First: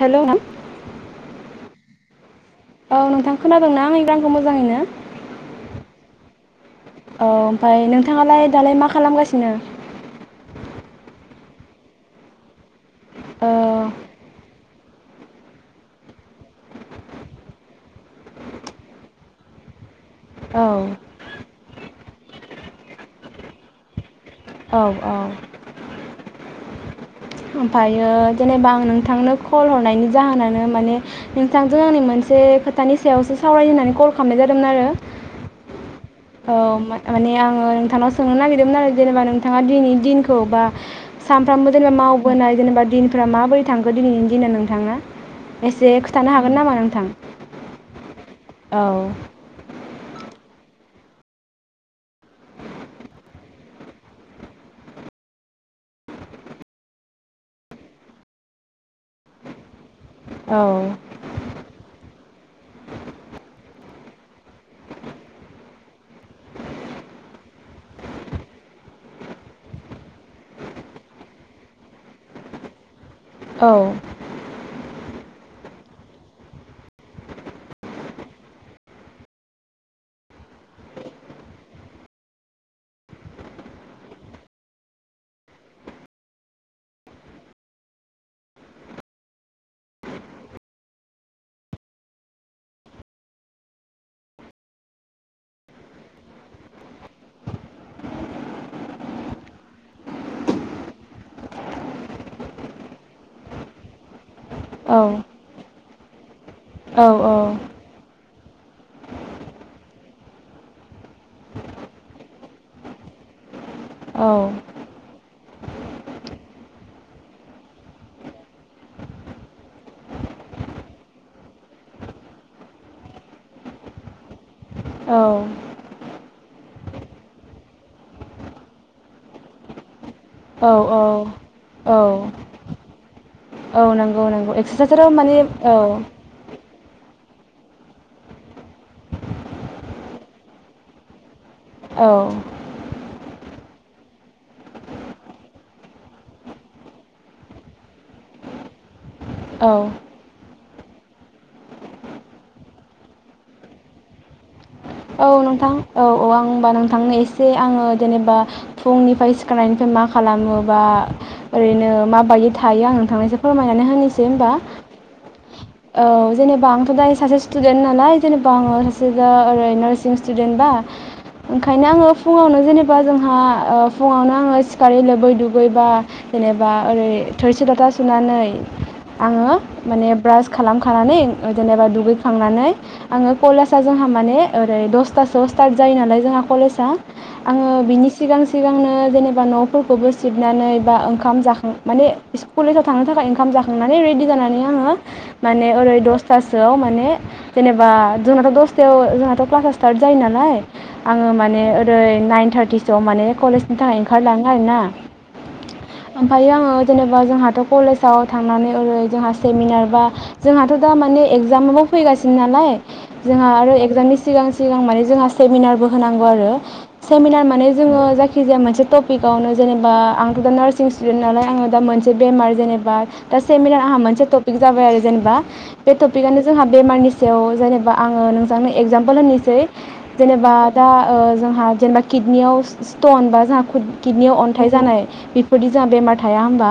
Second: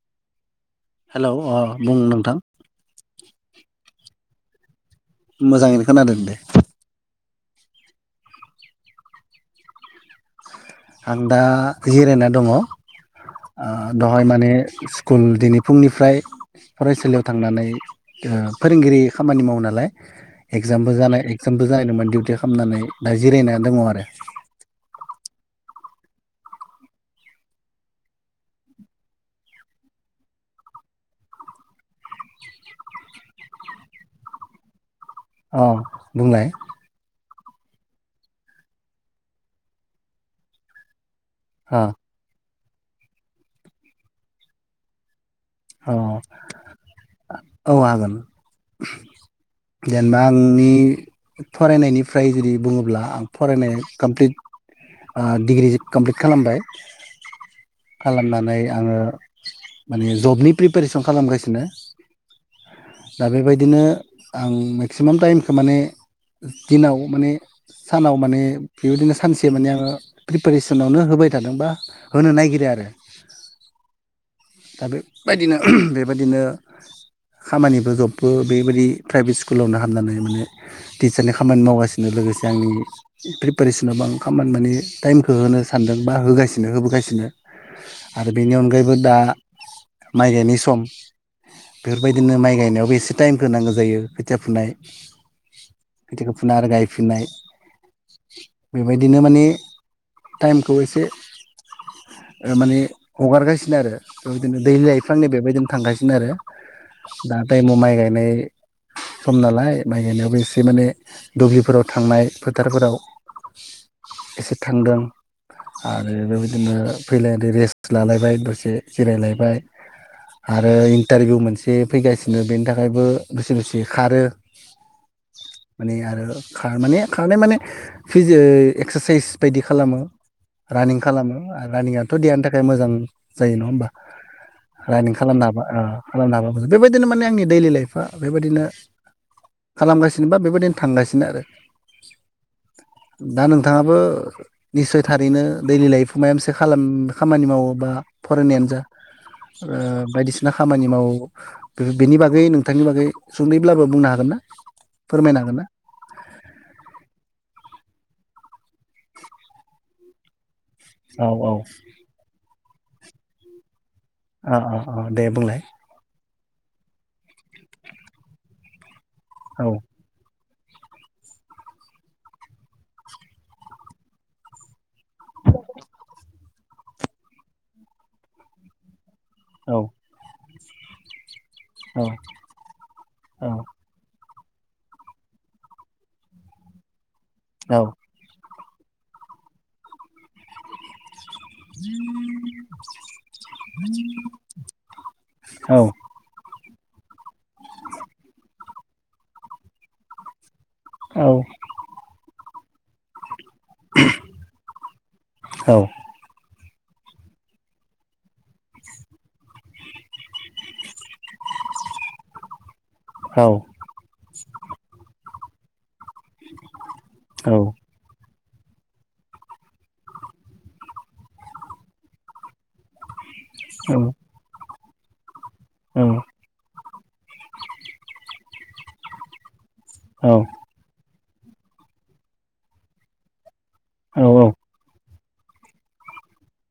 Hello hello अ बुं नोंथां औ नोंथां खोनादोंना आंनि रावखौ मोजांङैनो मोजांङैनो खोनादों दे औ ओमफाय नोंथाङालाय दालाय मा खालामगासिनो आं दा जिरायना दङ आ औ दहाय माने स्कुल दिनै फुंनिफ्राय फरायसालियाव थांनानै फोरोंगिरि खामानि मावो नालाय औ एक्जामबो जानाय एक्जामबो जानायदोंमोन डिउटि खालामनानै दा जिरायना दङ आरो औ औ ओमफ्रायो जेनेबा आं नोंथांनो कल हरनायनि जाहोनानो माने नोंथांजों आंनि मोनसे खोथानि सायावसो सावरायहोननानै कल खालामनाय जादोंमोन आरो अ बुंलाय औ म माने आङो नोंथांनाव सोंनो नागिरदोंमोन आरो जेनेबा नोंथाङा दिनै दिनखौ बा सानफ्रामबो अ जेनेबा मावबोनाय जेनेबा दिनफ्रा माबोरै थांखो दिनैनि दिनना नोंथाङा एसे अ खोथानो हागोन नामा नोंथां औ हागोन औ जेनेबा आंनि फरायनायनिफ्राय जुदि बुङोब्ला आं फरायनाय कमप्लिट ओ डिग्रि कमप्लिट खालामबाय खालामनानै आङो माने। औ प्रिपेरेसन खालामगासिनो। दा बेबायदिनो आं मेक्सिमाम टाइमखौ माने दिनाव माने सानाव माने बेबायदिनो सानसे माने आङो प्रिपेरेसनावनो होबाय थादों बा होनो नागिरो आरो। औ। दा बेबायदिनो बेबायदिनो, खामानिबो जबबो बेबायदि प्राइभेट स्कुलावनो हामनानै माने टिचारनि खामानि मावगासिनो लोगोसे आंनि प्रिपेरेसनावबो आं खामानि माने टाइमखौ होनो सानदों बा होगासिनो होबोगासिनो आरो बेनि अनगायैबो दा। माइ गायनाय सम बेफोरबायदिनो माइ गायनायावबो एसे टाइमखौ नांगौ जायो, ‌ खोथिया फुनाय खोथियाखौ फुना आरो गायफिनाय बेबायदिनो माने टाइमखौ एसे माने हगारगासिनो आरो। बेबायदिनो दै औ लाइफां औ नै बेबायदिनो थांगासै। बिनो आरो। औ दा औ ताइमाव माइ गायनाय सम नालाय। माइ गायनायावबो एसे माने दुबलिफोराव थांनाय फोथारफोराव। एसे थांदों। आरो बेबायदिनो फैलायदो रेस्ट लालायबाय दसे जिरायलायबाय आरो इन्टारभिउ मोनसे फैगासिनो बेनि थाखायबो दुसे दुसे खारो। माने आरो खार माने खारनाय माने फिजे एक्सारसाइस बायदि खालामो। औ रानिं औ खालामो औ रानिंआथ' देहानि थाखाय मोजां जायो नङा होमबा औ नंगौ नंगौ एक्सारसाइसाव रानिं माने खालामनो हाबा औ। ओ खालामनो हाबा बेबायदिनो माने आंनि दैलि लाइफआ बेबायदिनो खालामगासिनो बा बेबायदिनो थांगासिनो आरो। औ। दा नोंथाङाबो निस्यइ थारैनो दैलि लाइफ माबा मोनसे खामानि मावो बा फरायनायानो जा औ ओ बायदिसिना खामानि मावो बे-बेनि बागै नोंथांनि बागै सुंदैब्लाबो बुंनो हागोन ना? औ फोरमायनो हागोन ना नोंथां औ औ आं होमबा नोंथांनो एसे आङो जेनेबा फुंनिफ्राय सिखारनिफ्राय मा खालामो बा औ औ ओरेनो माबादि थायो आं नोंथांनो एसे फोरमायनानै होनिसै होमबा अ अ अ दे बुंलाय ओ जेने बा आंथ' दायो सासे स्टुदेन्ट नालाय जेनेबा आङो दा औ आरैनो स्टुदेन्टबा ओंखायनो आङो फुङावनो जेनेबा जोंहा ओ फुङावनो आङो सिखारि लोबै दुगैबा जेनेबा ओरै थोरसि लथा सुनानै आङो औ माने ब्रास खालामखानानै ओ जेनेबा औ दुगैखांनानै आङो कलेजाव जोंहा माने आरै दस थासोआव स्टार्ट जायो नालाय जोंहा कलेजा आङो औ बिनि सिगां सिगांनो जेनेबा न'फोरखौबो सिबनानै बा ओंखाम जाखां माने सि कलेजाव थांनो थाखाय ओंखाम जाखांनानै रेडि जानानै आङो माने ओरै दसथासो आव माने जेनेबा जोंनाथ' दसथायाव ओ जोंहाथ' क्लासा स्टार्ट जायो नालाय। आङो माने ओरै नाइन थार्टिसोआव माने कलेजनि थाखाय ओंखारलाङो आरोना औ ओमफ्राय आङो जेनेबा जोंहाथ' कलेजाव थांनानै ओरै जोंहा सेमिनार बा जोंहाथ' दा माने एगजामाबो फैगासिनो नालाय जोंहा आरो एगजामनि सिगां सि गां माने जोंहा सेमिनारबो होनांगौ आरो सेमिनार माने जोङो जाय खिजाया मोनसे टपिकआवनो जेनेबा आंथ' दा नार्सिं स्टुडेन्ट नालाय आङो दा मोनसे बेमार जेनेबा दा सेमिनार आंहा मोनसे टपिक जाबाय आरो जेनेबा बे औ टपिकआनो जोंहा बेमारनि सायाव जेनेबा आङो नोंथांनो एक्जामपोल होनि सै जेनेबा दा ओ जोंहा जेनेबा किडनियाव स्टन बा जोंहा औ किडनियाव अन्थाइ जानाय बेफोरदि जाहा बेमार थाया होनबा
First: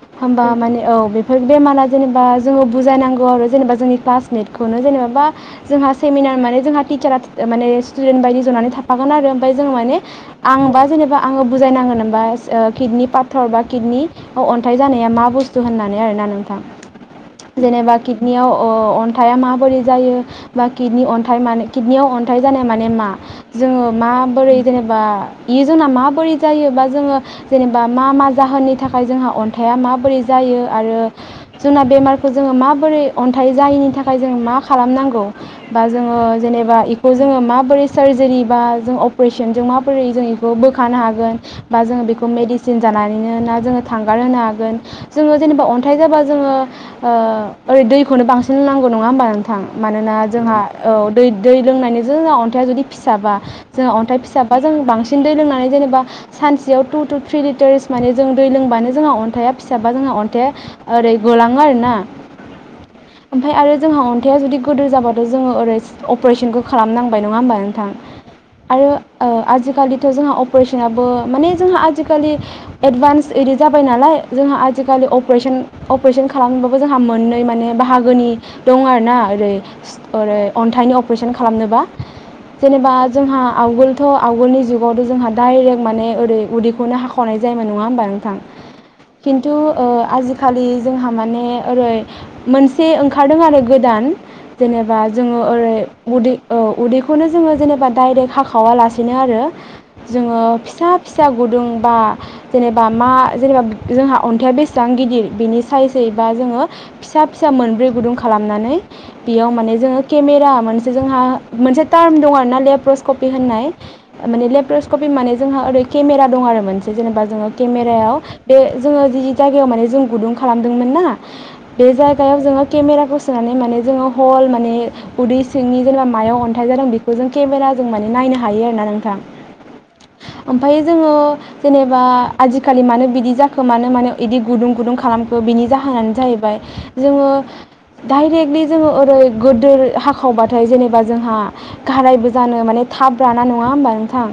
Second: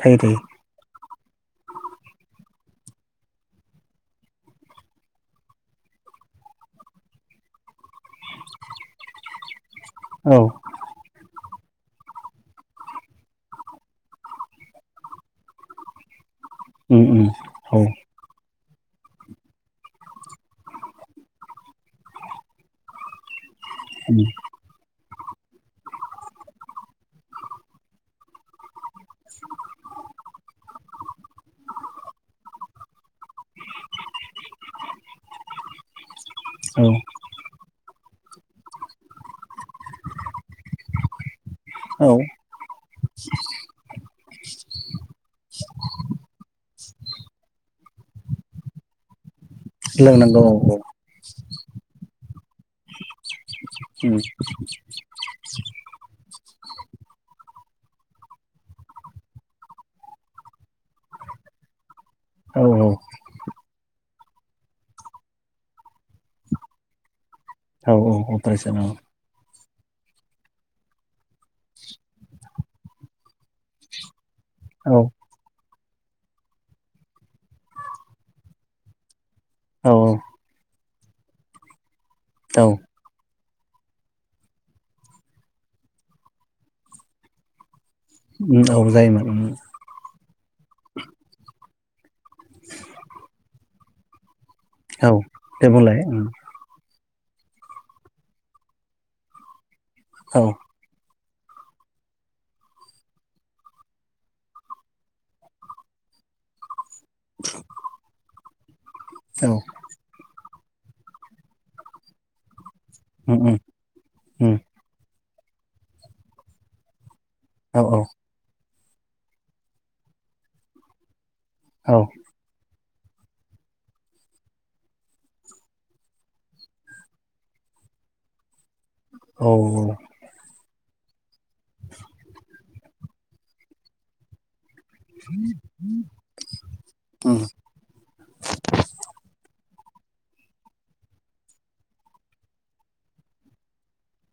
थायो थायो होनबा माने औ बे बेफोर बेमारा जेनेबा जोङो बुजायनांगौ आरो जेनेबा जोंनि क्लासमेटखौनो जेनेबाबा जोंहा सेमिनार माने जोंहा टिचारा माने स्टुदेन्ट बायदि जनानै थाफागोन आरो ओमफ्राय जों माने औ आं बा जेनेबा आङो बुजायनाङो होनबा सि ओ किडनि पाथर बा किडनि अन्थाइ जानाया मा बुस्थु होननानै आरोना नों थां उम उम औ जेनेबा किडनियाव अ अन्थाइया माबोरै जायो बा किडनि अन्थाइ माने किडनियाव अन्थाइ जानाय माने मा जोङो औ माबोरै जेनेबा इयो जोंना माबोरै जायोबा जोङो जेनेबा मा मा जाहोननि थाखाय जोंहा अन्थाइया माबोरै जायो आरो जोंना बेमारखौ जोङो माबोरै अन्थाइ जायिनि थाखाय जों मा खालामनांगौ बा जोङो जेनेबा इखौ जोङो माबोरै सार्जारि बा जों अपारेसनजों माबोरै जों इखौ बोखानो हागोन बा जों औ बेखौ मेदिसिन जानानै नैनो ना जोङो थांगार होनो हागोन जोङो जेनेबा अन्थाइ जाबा जोङो ओ ओरै दैखौनो बांसिन नांगौ नङा होमबा नों थां मानोना जोंहा औ दै लोंनायनिजों जोंहा अन्थाइया जुदि फिसाबा जोङो अन्थाइ फिसाबा जों बांसिन दै लोंनानै जेनेबा सानसेयाव थु थु थ्रि लिटार्स माने जों दै लोंबानो जोंहा अन्थाया फिसाबा जोंहा अन्थाइया ओरै गलाङो आरोना औ औ ओमफाय आरो जोंहा अन्थाइया जुदि गोदोर जाबाथ' जोङो ओरै अपारेसनखौ खालामनांबाय नङा होनबा औ नोंथां औ अपारेसन औ आरो ओ आजि खालि थ' जोंहा अपारेसनाबो माने जोंहा आजि खालि एदभान्स इदि जाबाय नालाय जोंहा आजि औ खालि अप्रेसन अपारेसन खालामबाबो जोंहा मोननै माने बाहागोनि दं आरो ना ओरै औ सि ओरै अन्थाइनि अपारेसन खालामनोबा औ जेनेबा जोंहा आवगोलथ' आवगोलनि जुगावथ' जोंहा डाइरेक्ट माने ओरै उदैखौनो हाखावनाय जायोन नङा होनोमबा नों थां जायोमोन खिनथु ओ खालि जोंहा माने ओरै मोनसे ओंखारदों आरो गोदान जेने औ जोङो दे ओरै बुंलाय औ उदै ओ उदै खौनो जोङो जेनेबा डाइरेक्ट हाखावालासिनो आरो जोङो औ फिसा फिसा गुदुं बा जेनेबा मा जेनेबा जोंहा अन्थाइया बेसेबां गिदिर बिनि साइजै बा जोङो फिसा फिसा मोनब्रै गुदुं खालाम नानै औ बेयाव माने जोङो जाहा मोनसे जोहा ट्राम्प दंआरोना लेब लेपरसखफि होनाय लेप्रसखफि माने जोंहा ओरै केमेरा दं आरो मोनसे जेनेबा जोङो औ केमेरायाव बे जोङो जि जायगायाव माने जों गुदुं खालामदोंमोन ना बे जायगायाव जोंङो केमेराखौ सोनानै माने जोङो हल माने उदै सिंनि जेनेबा मायाव अन्थाइ जादों बेखौ जों केमेरााजों माने नायनो हायो आरोोना नों औ ओमफाय जोङो जेनेबा आजि खालि मानो बिदि जाखो मानो माने बिदि गुदुं गुदुं खालामखो बिनि जाहोनानो जाहैबाय जोङो डाइरेक्टलि जोङो ओरै गोदोर हाखावबाथाय जेनेबा जोंहा गारायबो जानो माने थाब राना नङा होमबा नोंथां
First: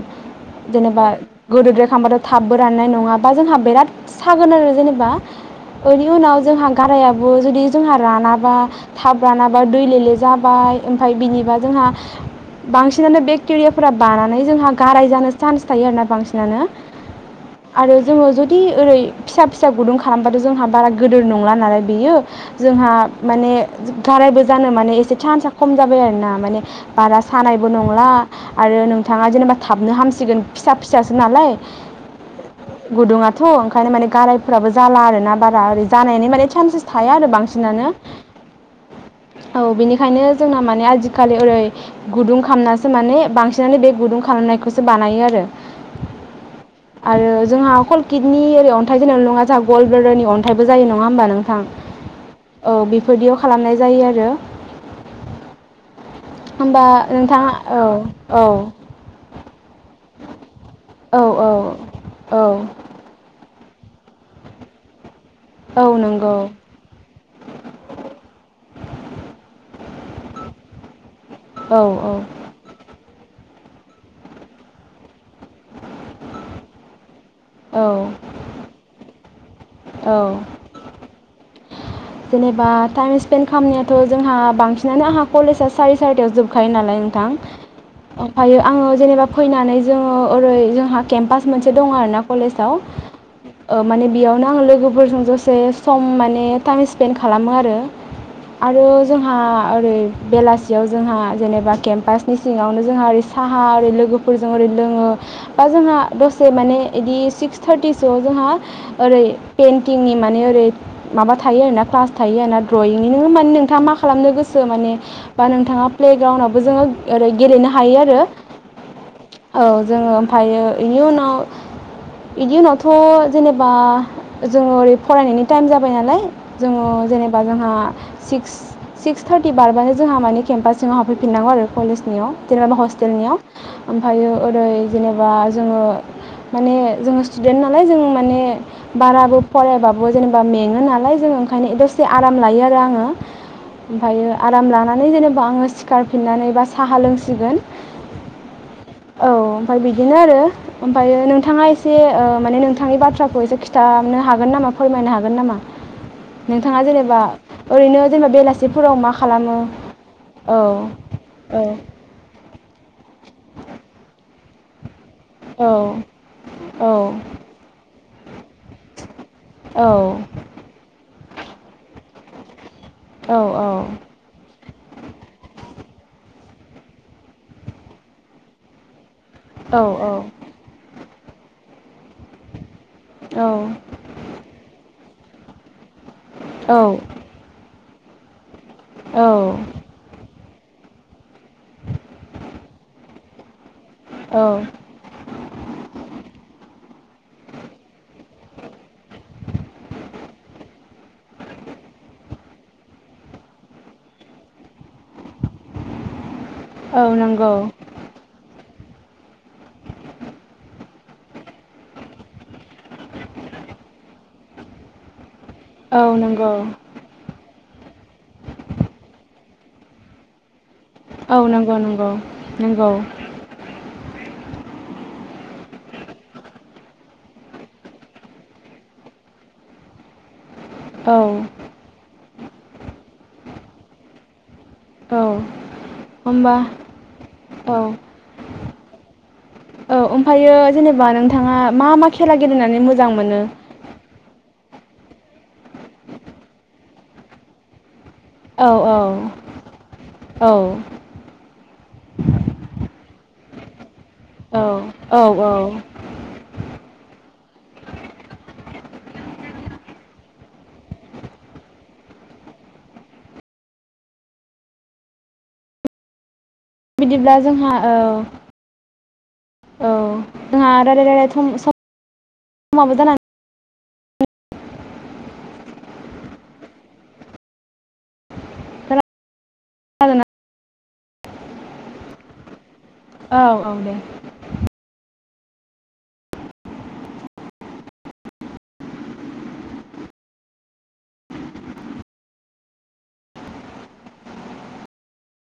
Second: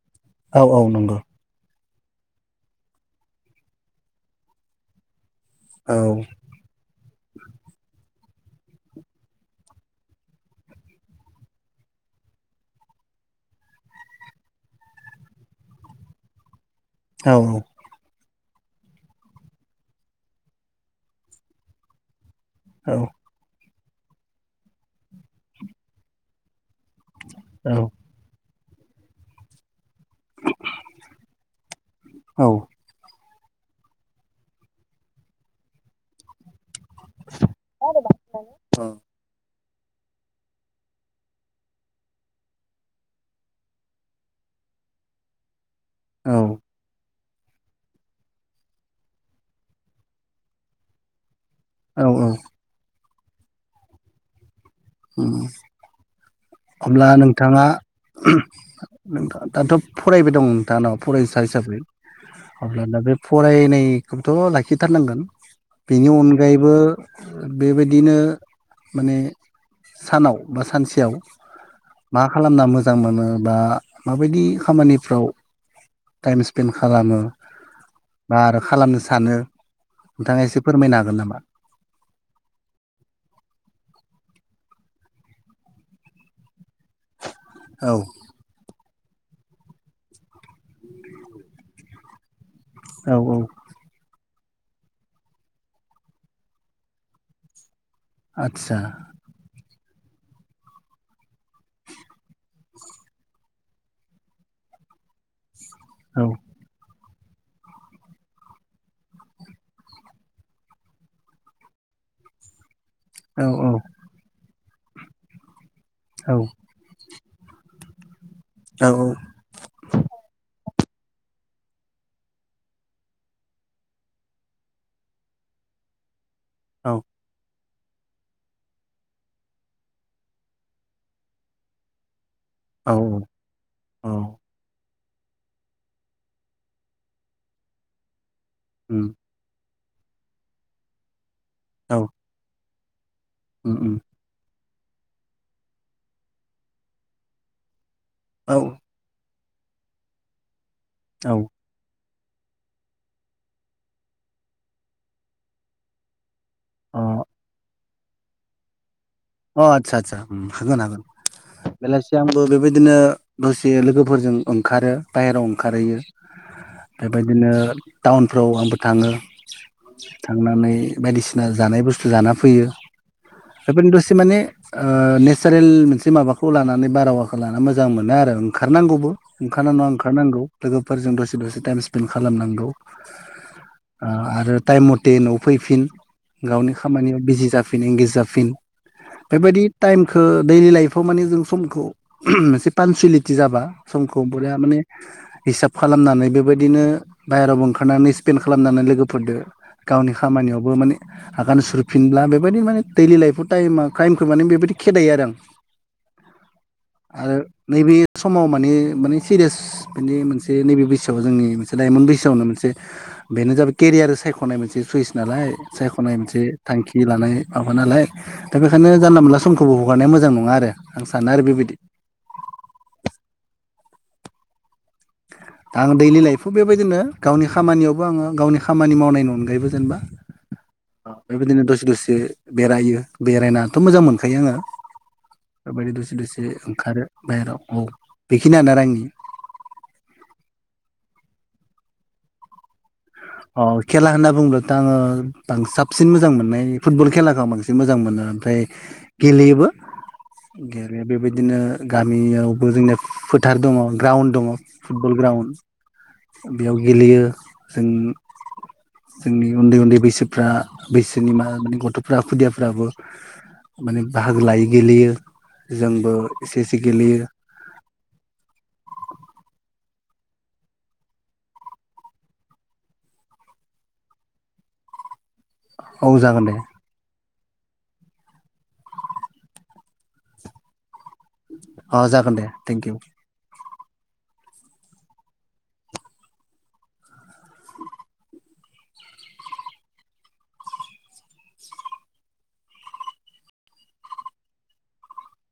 औ जेनेबा नंगौ गुरुद्रेब खांबाथ' थाबबो राननाय नङाबा जोंहा बिराद सागोन आरो जेनेबा औ बेनि उनाव जोंहा गारायाबो जुदि जोंहा राना बा थाब रानाबा दैले ले जाबा बाय ओमफ्राय बिनिबा जोंहा बांसिनानो बेक्टेरियाफोरा बानानै जोंहा गाराय जानो चान्स थायो आरोना बांसिनानो औ आरो जोंयो जुदि बिदि ओरै फिसा फिसा गुदुं खालामबाथ' जोंहा बारा गिदोर नंला नालाय बेयो जोंहा माने गारायबो जानो माने एसे सान्स खम जाबाय आरो ना माने बारा औ सानायबो नंला आरो नोंथाङा जेनेबा था हाबनो हामसिगोन फिसा फिसासो नालाय गुदुङा थ' ओंखायनो माने गारायफ्राबो जाला आरो ना बारा ओरै जानायनि माने सान्सेस थाया आरो बांसिनानो औ बिनि ओखायनो जोंना माने आजिखालि ओरै गुदुं खालामनासो माने बांसिनानो बे गुदुं खामनायखौसो बानायो आरो औ आरो जोंहा अकल किडनि ओरै अन्थाइ जों नङा जों गल्ड ब्लाडारनि अन्थाइबो जायो नङा होमबा नों आ औ भिडिव खालामनाय जायो आरो उम होमबा अब्ला नोंथाङा औ औ नोंथ दाथ' फरायबाय दं नोंथांङा औ फरायसा हिसाबै औ अब्ला दा बे फरायनाय एखौथ' लाखिथारनांगोन औ बेनि नंगौ अनगायैबो बेबायदिनो माने सानाव बा सानसेयाव औ मा खालामना मोजां मोनो बा माबायदि खामानिफ्राव टाइम स्पेन्ड खालामो औ बा आरो खालामनो सानो औ नोंथाङा एसे फोरमायनो हागोन नामा जेनेबा टाइम स्पेन्ड खामनायाथ' जोंहा बांसिनानो आंहा कलेजआ सारि सारिथायाव जोबखायो नालाय नोंथां औ ओमफायो आङो जेनेबा फैनानै जोङो ओरै जोंहा केम्पास मोनसे दं आरो ना कलेज आव औ ओ माने बियाव ना आङो लोगोफोरजों दसे सम माने टाइम स्पेन्ड खालामो आरो औ आदसा आरो जोंहा ओरै बेलासियाव जोंहा जेनेबा केम्पासनि सिङावनो जोंहा ओरै साहा ओरै लोगोफोरजों ओरै लोङो आ बा जोंहा औ दसे माने बिदि सिक्स थार्टिसोआव जोंहा ओरै केइन्टिंनि माने ओरै माबा था थायो आरो ना क्लास थायो ना इनो औ र'माने औ नोंथाङा मा खालामनो गोसो ओ माने बा नोंथाङा प्ले औ ग्राउन्डावबो जोङो ओरै गेलेनो हायो आरो। औ जोङो ओमफ्रायो बेनि उनाव बेनि उनावथ' जेनेबा जोङो ओरै फरायनायनि टाइम जाबाय नालाय जोङो औ जेनेबा जोंहा सिक्स सिक्स थार्टि बारबानो जोंहा माने केम्पासजों हाबफैफिननांगौ आरो कलेजनियाव। जेनेबा हस्टेलनिया औ औ ओमफ्रायो ओरै जेनेबा जोङो माने जोङो स्टुदेन्ट नालाय जों माने उम बाराबो फरायबाबो जेनेबा मेङो नालाय [unintelligible] ओंखायनो औ दसे आराम लायो आरो आङो ना उम उम ओमफ्रायो आरो आराम लानानै जेनेबा आङो सिखारफिननानै बा साहा लोंसिगोन। औ। औ ओमफ्राय बिदिनो आरो ओमफ्रायो नोंथाङा एसे ओ माने नोंथाङा बाथ्राखौ एसे खिन्थानो हागोन नामा फोरमायनो हागोन नामा? नोंथाङा जेनेबा अ ओरैनो जेनबा बेलासिफोराव मा खालामो अ आतसा आतसा हागोन औ हागोन औ बेलासिया आंखौ बेबायदि बिदिनो दसे लोगोफोरजों ओंखारो बाहेरायाव औ ओंखारहैयो औ बेबायदिनो टाउनफ्राव आंबो थाङो औ थांनानै बायदिसिना जानाय बुस थु जाना फैयो। औ औ बेफोरनो दसे ओ माने नेचारेल मोनसे माबाखौ लानानै बारहावाखौ लाना मोजां मोनो आरो ओंखारनांगौबो। ओंखारना नङा ओंखारनांगौ लोगोफोरजों दसे दसे टाइम स्पेन्ड खालामनांगौ ओ आरो टाइम म थे न'आव फैफिन। गावनि खामानियाव बिजि जा इनिंगिज जाफिन। बेबायदि टाइमखौ दैलि लाइफआव माने जों समखौ मोनसे पानसुयेलिटि जाबा समखौ औ बरिया माने हिसाब खालामनानै बेबायदिनो बाहेरावबो ओंखारनानै स्पेन्ड खालामनानै लोगोफोरदो गावनि खामानियावबो माने आगान सुरफिनब्ला बे बायदि माने दैइलि लाइफआव टाइमा क्राइमखौ माने बेबायदि खेदायो आरो आं औ आरो नंगौ नैबे समाव माने माने सिरियास बिनि मोनसे नैबे बैसोआव जोंनि मोनसे लाइमोन बैसोआवनो मोनसे बेनो जाबाय केरियार सायख'नाय मोनसे सुइस नालाय। औ सायख'नाय मोनसे नंगौ थांखि लानाय माबा नालाय दा बेखायनो जानला मोनला समखौ हगारनाया मोजां नङा आरो। आं सानो औ आरो बेबायदि नंगौ नंगौ नंगौ दा आं दैलि लाइफआव बेबायदिनो गावनि खामानियावबो आङो गावनि खामानि मावनायनि अनगायैबो जेनेबा औ बेबायदिनो दसे दसे बेरायो बेरायनाथ' मोजां मोनखायो आङो औ बेबायदि दसे दसे होमबा ओंखारो बाहेरायाव औ बेखिनियानो आरो आंनि। थाङा मा मा खेला गेलेनानै मो अ खेला होनना बुंङोब्लाथ' आङो बां साबसिन मोजां मोननाय फुटबल खेलाखौ आं बांसिन मोजां मोनो। ओमफ्राय औ औ गेलेयोबो औ गेलेयो बेबायदिनो गामियावबो जोंनिया फोथ थार दङ। ग्राउण्ड दङ औ फुटबल औ औ ग्राउण्ड बेयाव गेलेयो जों जोंनि उन्दै उन्दै बैसोफ्रा बैसोनि मा गथ'फ्रा खुदियाफ्राबो माने बाहागो लायो गेलेयो जोंबो एसे एसे गेलेयो बिदिब्ला जोंहा ओ औ जोंहा रायलाय रायलाय [unintelligible] समाबो जाना [unintelligible] औ जागोन दे। [unintelligible] अ जागोन दे थेंकिउ। औ औ दे।